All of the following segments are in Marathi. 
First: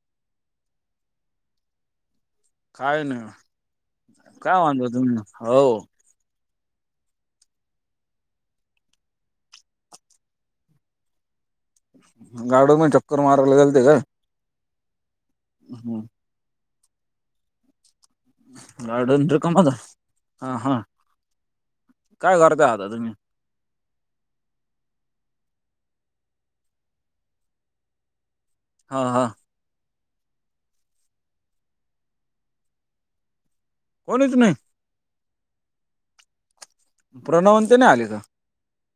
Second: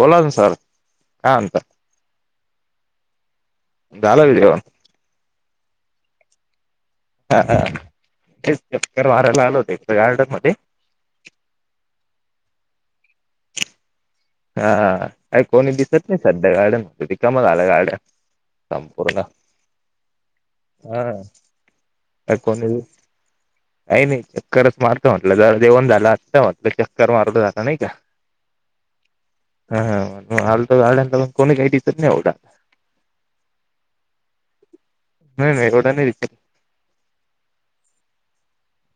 ओलादन सार हा अंत काय झालं नाही का काय जेवण माधता तुम्ही हो हा हा चकर मारायला आल होते गार्डन मध्ये गाडो मे चक्कर माराय लागलते काय हा कोणी दिसत नाही सध्या गार्डन कमाल आलं गार्ड संपूर्ण गार्डन रिकामच हा का काय कोण करताय आता तुम्ही नाही नाही चक्करच मारत म्हटलं जर जेवण झालं आत्ता म्हटलं चक्कर मारलं जाता नाही का हा हा हा हालल्या पण कोणी काही दि तर नाही एवढा कोणीच नाही नाही नाही एवड नाहीच प्रणवन ते नाही आले का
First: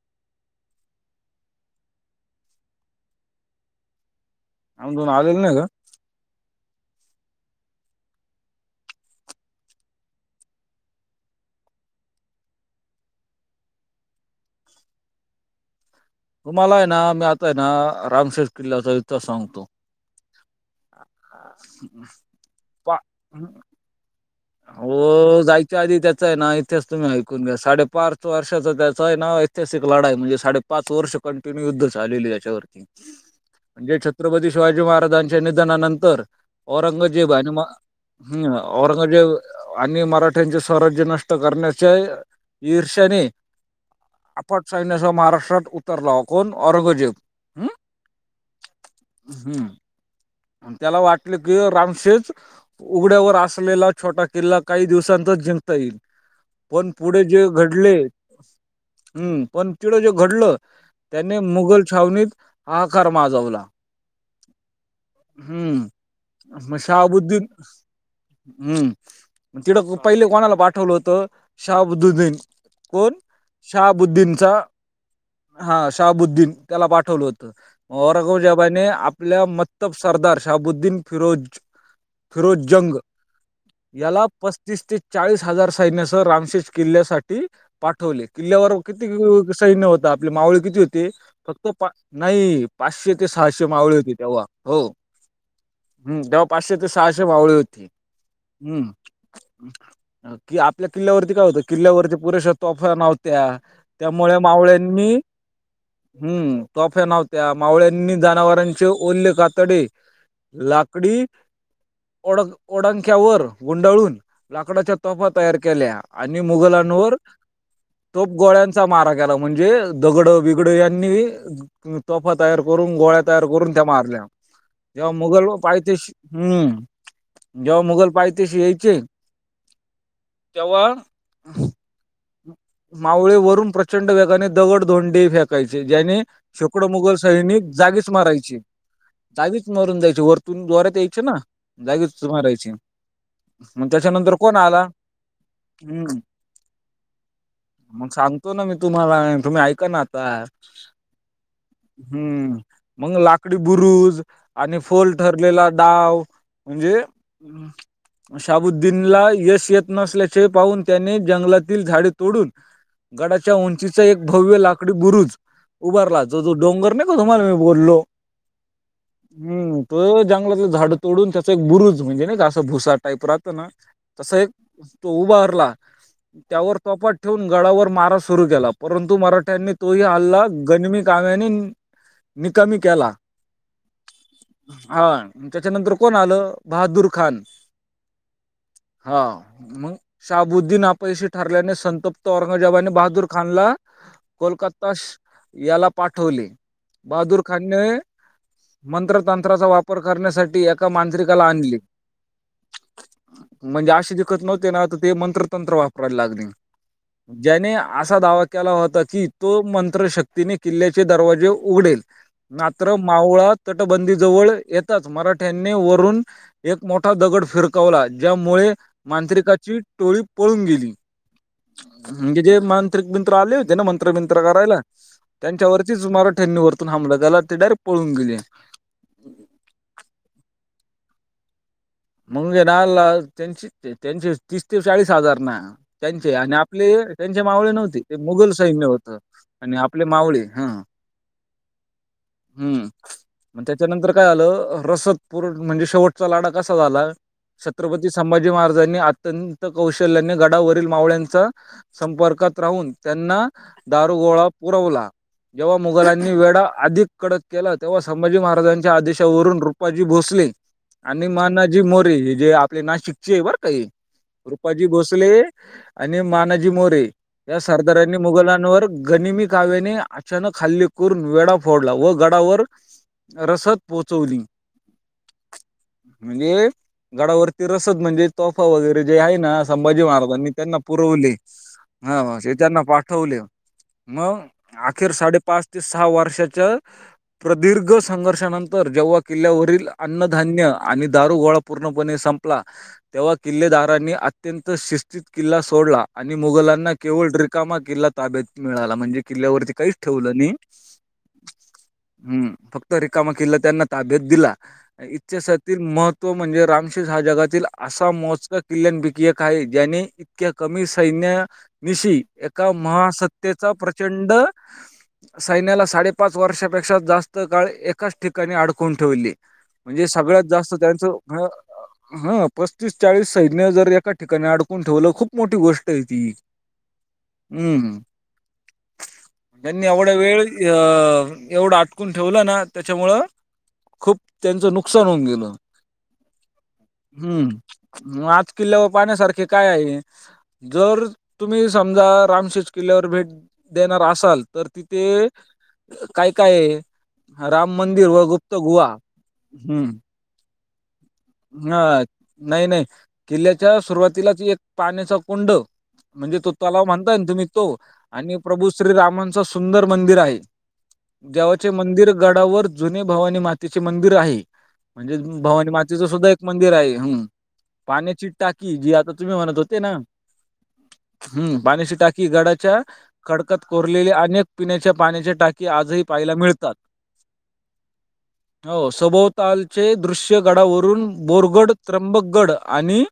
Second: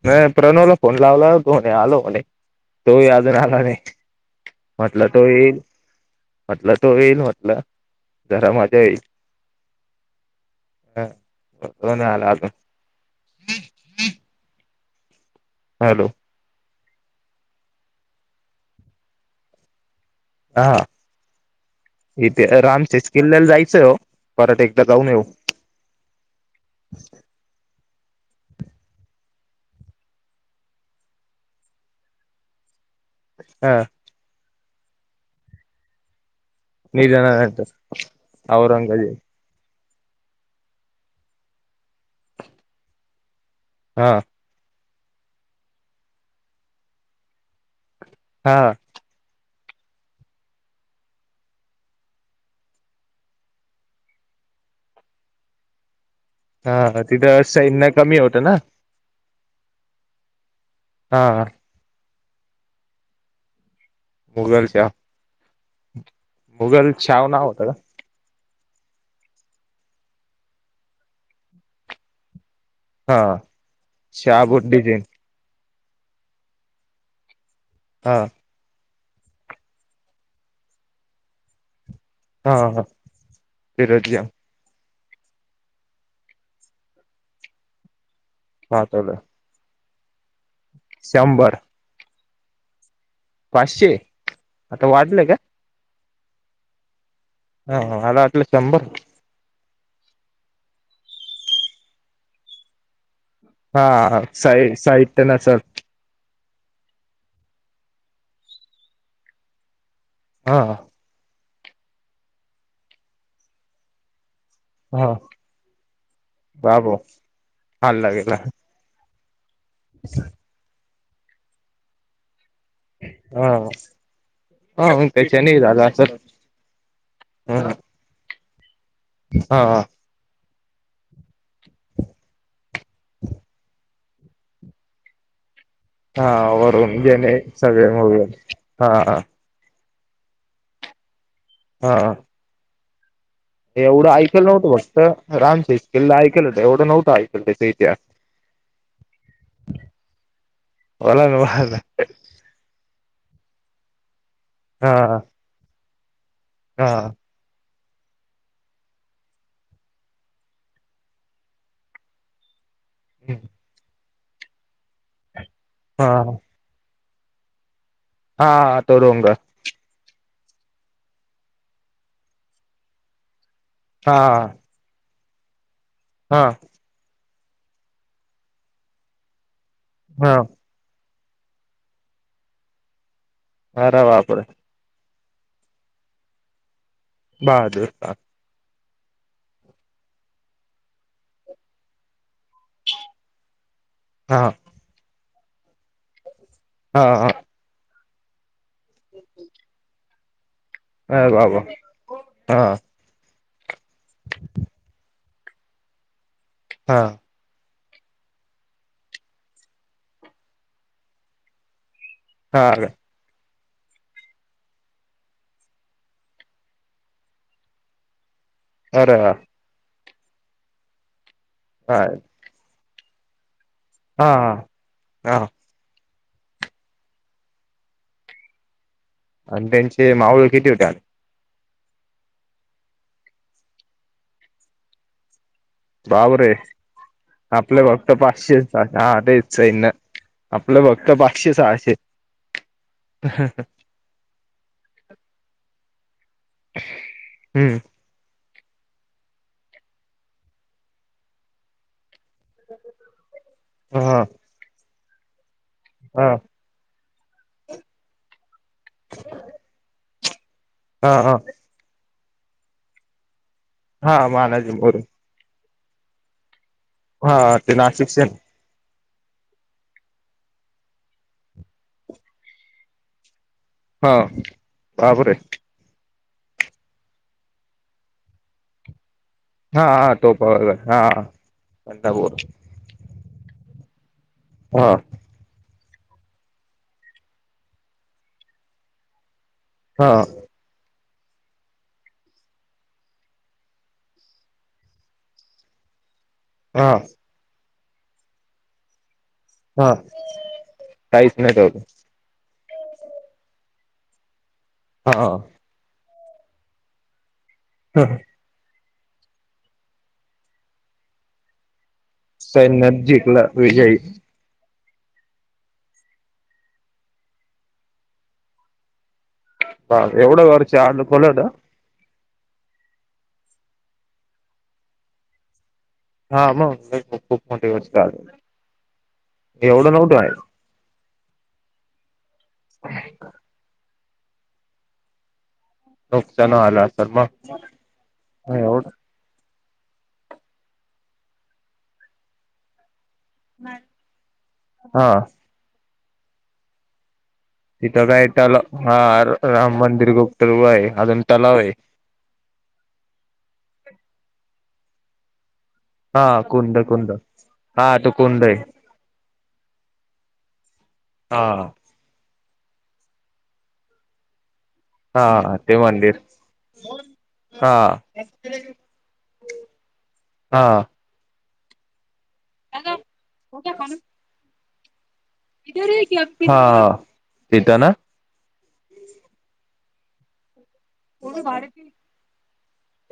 नाही प्रणवला फोन लावला होतोणे आलो होणे तोही अजून आला नाही आम्ही म्हटलं दोन तो आलेले नाही येईल का म्हटलं तो येईल म्हटलं जरा माझ्या येईल ह तोनलात हॅलो तुम्हाला आहे ना मी आता आहे ना रामशेर किल्ल्याचा इतिहास सांगतो हा इथे राम पा शेचकिल्ल्याला जायचंय हो परत एकदा जाऊन येऊ हो जायच आधी त्याचं आहे नाव इतिहास तुम्ही ऐकून घ्या साडे पाच वर्षाचा त्याचं आहे नाव ऐतिहासिक लढाई म्हणजे साडे पाच वर्ष कंटिन्यू युद्ध झालेली त्याच्यावरती हा म्हणजे छत्रपती शिवाजी महाराजांच्या निधनानंतर औरंगजेब निधनानंतर अनुमा हम् औरंग औरंगजेब आणि मराठ्यांचे स्वराज्य नष्ट करण्याच्या ईर्ष्याने हा आपट साैन्यासह महाराष्ट्रात उतरला कोण औरंगजेब हम हा हम्म आणि त्याला वाटलं की रामशेज उघड्यावर असलेला छोटा किल्ला काही दिवसांतच जिंकता येईल पण हा पुढे तिथं जे सैन्य घडले कमी होतं ना हम्म पण चिड जे घडलं हा त्याने मुघल छावणीत आाकार माजवला गूगलच्या हम्म म शाह शाहाबुद्दीन नाव होतं हम्म तिडं पहिले कोणाला पाठवलं होतं शाहाबुदुद्दीन का कोण? हा शहाबुद्दीनचा शहाबुद्दीन हा शाहाबुद्दीन त्याला पाठवलं होतं. हा औरगाजबाने आपल्या म सरदार शाबुद्दीन फिरोज हा हा फिरोजजंग फिरोजी याला प तीस ते चाळीस हजार सैन्यसह रामशेष किल्ल्यासाठी पाठवले किल्ल्यावर किती पाठवलं सैन्य होता आपले मावळे किती होते शंभर फक्त नाही, पाचशे ते सहाशे पाचशे मावळे होती तेव्हा. आता वाढलंय का? हम् जव्हा पाचशे ते सहाशे मावळे ह होती मला वाटलं शंभर हम्म. कि आपल्या किल्ल्यावरती काय होतं, किल्ल्यावरती पुरेशा तोफानावत त्या हा त्यामुळे साई मावळ्यांनी साहित्य नसल हम्म. तोफ्या नव्हत्या मावळ्यांनी जनावरांचे ओल्ले कातडे हा लाकडी ओ ओडख्यावर गुंडाळून लाकडाच्या हा तोफा तयार केल्या आणि बाबो मुघलांवर हल्ला तोप गेला गोळ्यां मारा केला म्हणजे दगड बगड यांनी तोफा तयार करून गोळ्या तयार ह करून त्या मारल्या. ह जेव्हा मुघल त्याच्याने झाला पाहते असल हम्म जेव्हा मुघल पाहतेशी यायचे. हा हा. तेव्हा मावळे वरून प्रचंड वेगाने दगड धोंडे फेकायचे. ज्याने हा शुकडो मुघल सैनिक जागीच मारायचे. हा हा. जागीच मारून जायची. वरतून जोरात यायचे ना? हा जागीच मारयचे. एवढं ऐकयला नव्हतं. फक्त राम हम्म सकल्ला ऐकल हों एवढं नव्हतं ऐकला. [unintelligible] मग सांगतो ना मी तुम्हाला. तुम्ही ऐका ना आता. वाला ना वा. हम्म मग लाकडी बुरुज आणि हा फोल ठरलेला डाव हा म्हणजे हम्. शाबुद्दीन ला यश येत नसल्याचे पाहून त्याने जंगलातील झाडे तोडून गडाच्या उंचीचा एक भव्य लाकडी बुरुज उभारला. हा जो जो डोंगरे का तुमल मी बोललो? हा तो डोंगर हम् त जंगलातलं झाड तोडून त्याचा एक बुरुज म्हणजे ना का असं भुसा टाईप राहतं ना? हा तस एक तो उभारला हा त्यावर तोपात ठेवून गळाावर मारा सुरू केला परंतु मराठ्यांनी तोही हा हल्ला गनिमी काव्यानेनिकामी केला. अरे बापरे. हा त्याच्यानंतर कोण आलं? बहादूर खान. बहादूर हा हा. मग शाबुद्दीन आपयशी ठरल्याने संतप्त औरंगजेबाने बहादूर खान ला कोलकात याला पाठवले हा हा बहादूर खानने. मंत्रतंत्राचा वापर करण्यासाठी एका अरे मांत्रिकाला बाबा आणली. हा म्हणजे असे दिखत नव्हते ना ते मंत्र तंत्र वापरायला लागले. हा. ज्याने असा दावा केला होता की, तो मंत्र शक्तीने किल्ल्याचे दरवाजे उघडेल. हा तरं मावळा तटबंदी जवळ येेतच मराठ्यांनी वरून एक मोठा दगड फिरकावला ज्यामुळे अरे हा मांत्रिकाची टोळी पळून गेली म्हणजे जे मांत्रिक मित्र आले होते ना मंत्र बिंत्र हा करायला हा त्यांच्यावरती च मराठ्यां नी हमला गला ते डायेक्ट पळून गेले. आणि त्यांचे माऊळ किती होते? मंगे ना त्यां त्यांश तीस ते चाळीस हजार ना. त्यांचे बापरे आणि आपले त्यांचे मावळे आपले नव्हते फक्त ते मुघल पाचशे सैन्य होत हा तेच आणि सैन्य आपले मावळे. आपलं फक्त पाचशे सहाशे. हूं म त्या त्याच्यानंतर काय आलं रसद पूर म्हणजे शेवटचा लाडा कसा झाला हम्म छत्रपत संभाजी महाराजांनी अत्यंत कौशल्याने गडावरील मावळ्यांचा संपर्कात राहून त्यांना हा हा दारुगोळा पुरवला, जेव्हा मुघलांनी वेढा अधिक कडक केला तेव्हा संभाजी महाराजांच्या आदेशावरून रुपाजी भोसले हा आणि हा माना जी मोरे हे जे आपले नाशिकचे आहे बरकां हे हा मानाजी रुपाजी मोरे भोसले आणि मानाजी मोरे हा या ते नाशिक सरदारांनी श मुघलांनवर गनिमी काव्याने अचानक हल्ले करून वेडा फोडला व गडावर रसद हा पोहोचवली काबरए म्हणजे गडावरती रसद म्हणजे, तोफा वगैरे जे आहे ना. हा संभाजी हा तो महाराजांनी त्यांना पावागर हा पुरवले कंदापूर आ स त्यांना पा ठवले मग हा अखेर साडेपाच ते सहा वर्षाच्या प्रदीर्घ संघर्षानंतर जेव्हा किल्ल्यावरील हा अन्नधान्य आणि दारू गोळा पूर्णपणे संपला. तेव्हा किल्लेदारांनी अत्यंत शिस्तीत किल्ला सोडला आणि हा मुघलांना केवळ रिकामा किल्ला ताब्यात मिळाला म्हणजे किल्ल्यावरती हा काहीच ठेवलं नही काहीच नाही ठेवलं हूं फक्त रिकामा किल्ला त्यांना ताब्यात दिला इतीस हा तील महत्त्व म्हणजे रामशेष हा जगातील असा मोजका किल्ल्यान पैकी एक आहे ज्याने इतक्या कमी सैन्या निशी एका सैन्यात जिंकला महासत्तेचा विजयी प्रचंड सैन्याला साडेपाच वर्षापेक्षा जास्त काळ एकाच ठिकाणी अडकून ठूवली. बाप एवढ गारी- असं त्यांचं हं पस्तीस चाळीस सैन्य जर एका ठिकाणी अडकून ठेवलं खूप मोठी गोष ट हे ती हा मग खूप मोठे वर्ष हूं आले त्यांनी एवढं एवढ नव्हतं आहे वेळ अ एवढं आटकून ठेवलं ना त्याच्यामुळं खूप त्यांचं नुकसान होऊन गेल हूं नुकसान आलं असेल मग म आज किल्ल्यावर एवढं पाहण्या सारखे काय आहे हे जर तुम्ही समजा रामशेष किल्ल्यावर भेट देणार असाल तर हा तिथे काय काय हे तिथं काय तला हा राम हम्म मंदिर गुप्तगुहा आहे अजून तलाव आहे हा नाही, नाही किल्ल्याच्या सुरुवातीलाच एक पाण्याचा कुंड हा म्हणजे तो कुंद तलाव कुंद म्हणताय तुम्ही तो हा आणि कुंद आहे प्रभू श्रीरामांच सुंदर मंदिर आहे, हा देवाचे मंदिर गडावर जुने भवानी मातेचे मंदिर आहे, म्हणजे हा भवानी ते माते तिचं मंदिर सुद्धा एक मंदिर आहे, हं हा पाण्याची टाकी जी आता तुम्ही म्हणत होते ना हा हा! हूं पाण्याची टाकी गडाच्या खडकांत कोरलेल्या अनेक पिण्याच्या पाण्याच्या टाक की आजही पाहायला हा मिळतात. तिथं ना हो सभोवतालचे दृश्य गडावरून बोरगड त्र्यंबकगड आणि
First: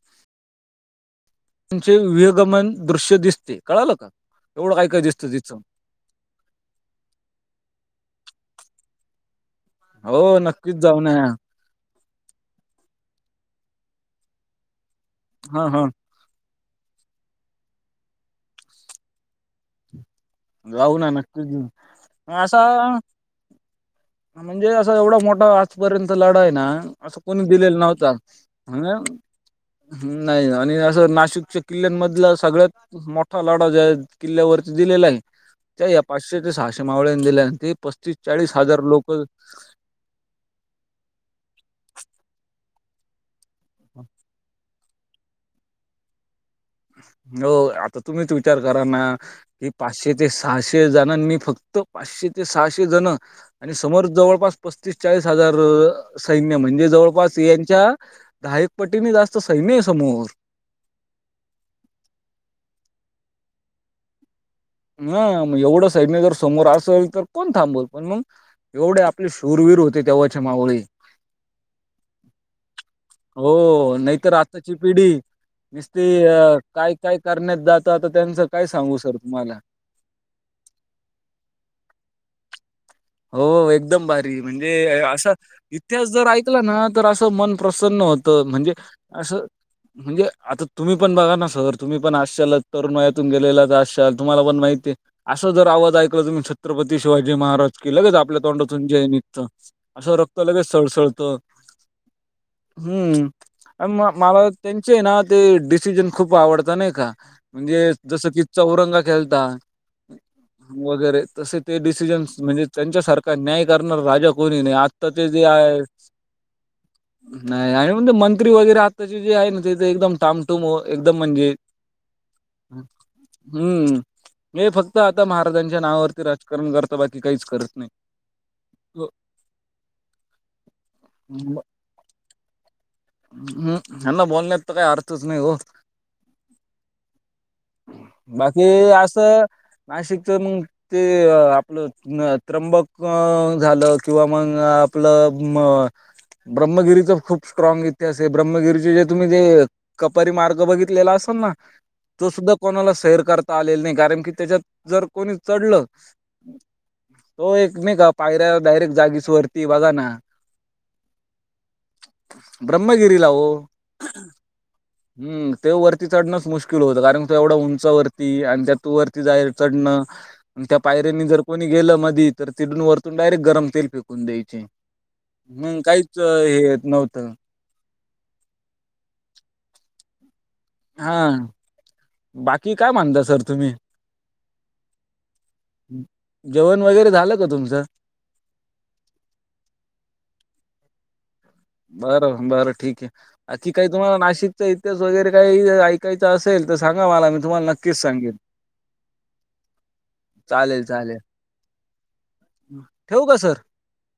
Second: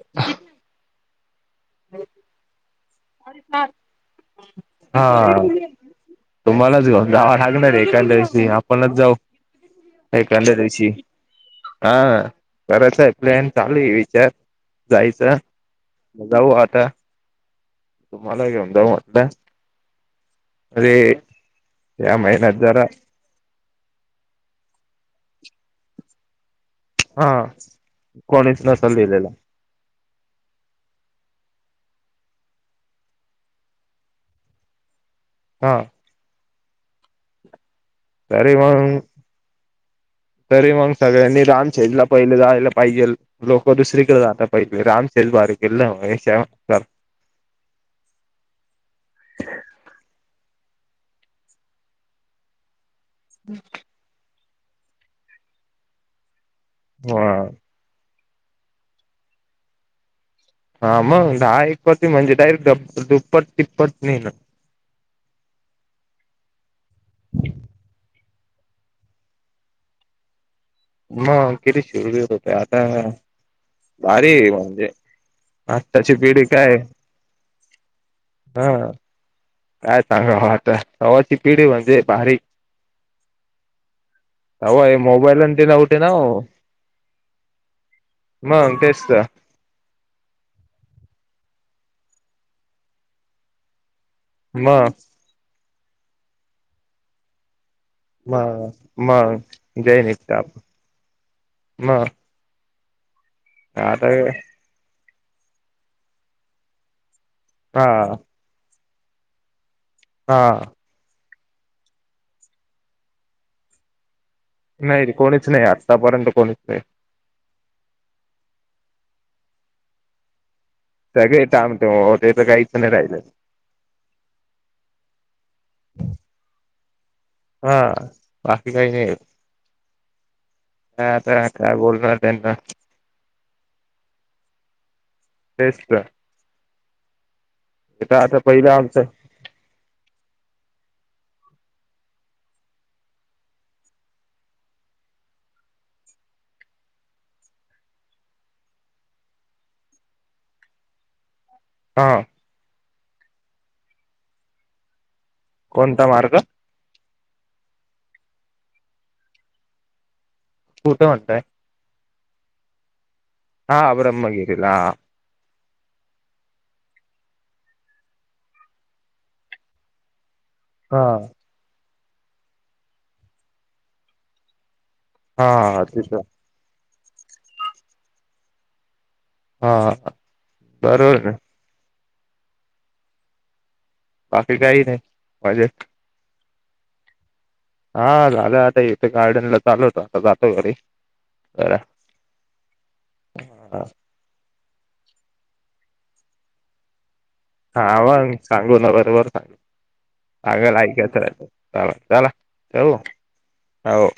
त्यांचे विहंगमन दृश्य दिसते कळालं का एवढं काय, काय हा दिसतं तिथ. तुम्हालाच घेऊन जावं लागणार आहे, एखाद्या दिवशी आपणच जाऊ. हो एकांद्या नक्कीच दिवशी जाऊ ना हा कराय चा आहे प्लॅन चालू हे विचार जायचा हां हां जाऊ आता तुम्हालागेऊ जात. जाऊ ना नक्की या महिन्यात असा. जरा म्हणजे असं एवढा मोठा आजपर्यंत लढा आहे ना. असं हा कोणी दिलेलं नव्हता कोणीच ह नसेल दिलेला हूं नाही आणि असं नाशिकच्या किल्ल्यांमधलं सगळ्यात मोठा लढा ज्या किल्ल्या वरती दिलेला ये. हा त्या या पाचशे ते सहाशे मावळ्यानी दिल्या ते पस्तीस चाळीस तरीे हजार मग लोक तरी मग सगळ्यांनी रामशेजला पहिले जायला पाहिजे. लोक दुसरीकडे जातात पहिले. रामशेज भारी किल्ला ये [unintelligible] हो आता तुम्हीच विचार करा ना ही पाचशे ते सहाशे जणांनी फक्त पाचशे ते सहाशे जण आणि समोर जवळपास पस्तीस चाळीस हजार सैन्य म्हणजे जवळपास यांच्या ायक पट्टीने जास्त सैम आहे समोर हा मग दहा एकती म्हणजे डायरेक्टप दुप्पट टिप्पट नाहीे ना. ह मग एवढं सैन जर समोर असेल तर कोण थांबवल पण मग एवढे आपले शूरवीर होते तेव्हाच्या मावळी मग किती शिर घेत होते आता हो नाही तरर भारी आत्ताची म्हणजे पिढी नसत आत्ताची पिढी काय काय करण्यात जात आता त्यांचं काय हा सांगू सर तुम्हाला काय सांगावा आता तव्हाची पिढी म्हणजे भारी. हो एकदम भारी म्हणजे तवा हे असं मोबाईल आणि ते नव्हते इतिहास ना जर ओ ऐकला ना तर असं मन प्रसन्न होतं. म्हणजे मग तेच तर असं म्हणजे आता तुम्ही पण बघा ना सर तुम्ही पण अशा तरुण वयातून गेलेला तर अशा तुम्हाला पण मग माहितीे असं जर आवाज ऐकला तुम्ही छत्रपती शिवाजी महाराज की लगेच आपल्या मग तोंडातून जय मग निघत जय असं रक्त निघताप लगेच सळसळत. मग हम्म आणि आता म मला त्यांचे ना ते डिसिजन खूप आवडता नाही का? हा म्हणजे जस की चौरंग खेळता. हा. वगैरे तसे ते डिसिजन्स म्हणजे त्यांच्या सारख न्याय करणारा राजा कोणी नाही. आत्ता रे जे कोणीच नाही आहे. आतापर्यंत कोणीच नाही नाही आणि म्हण मंत्री वगैरे आत्ताचे जे आहे ना ते एकदम टाम [unintelligible] एकदम. सगळे म्हणजे टामटूम ते तर काहीच नाही राहिलं. हम्म हे फक्त आता महाराजांच्या नावावरती राजकारण करत बाकी काहीच करत नाही. हा बाकी काही हो, नाही. काय आता म- काय बोलणार? त्यांना. हम्म. ह्यांना बोलण्यात तर काही अर्थच नाही हो. तेच तर इथं आता बाकी पहिलं आमचं असं नाशिकच मग ते आपलं त्र्यंबक अ झालं किंवा मग आपलं अ ब्रह्मगिरीच खूप स्ट्रॉग ते असे ब्रह्मगिरीचे जे तुम्ही जे कपारी मार्ग बघितलेला असेल ना हां. तो सुद्धा कोणाला सैर करता आलेल नाही कारण की त्याच्यात जर कोणी चढलं कोणता मार्ग तो एक नाहीे का पायऱ्या डायरेक्ट जागीच वरती बघा ना कुठं म्हणताय? ब्रह्मगिरीला ओ. हा ब्रम्हगिरीला. हम्म ते वरती चढणंच मुश्किल होतं कारण तू एवढं उंचा वरती आणि त्या तू वरती जायला चढणं. त्या हा पायरीनी जर कोणी गेलं मधी तर तिकडून वरतून डायरेक्ट गरम तेल फेकून द्यायचे. हम, हा काहीच तिथं हे येत नव्हतं हा. हा बरोबर ना बाकी काय म्हणता सर तुम्ही? बाकी काही नाही माजे जेवण वगैरे झालं का तुमचं हा झालं आता इथे गार्डन ला चालू होत आता जातो घरी बरा बरं बरं ठीक आहेखी काही तुम्हाला नाशिकचा इतिहास वगैरे काही ऐकायचा अस हावा सांगू ना बरोबर सांगू अग चालेल, चालेल. ऐकायचला चला चऊ ठेवू का सर? हो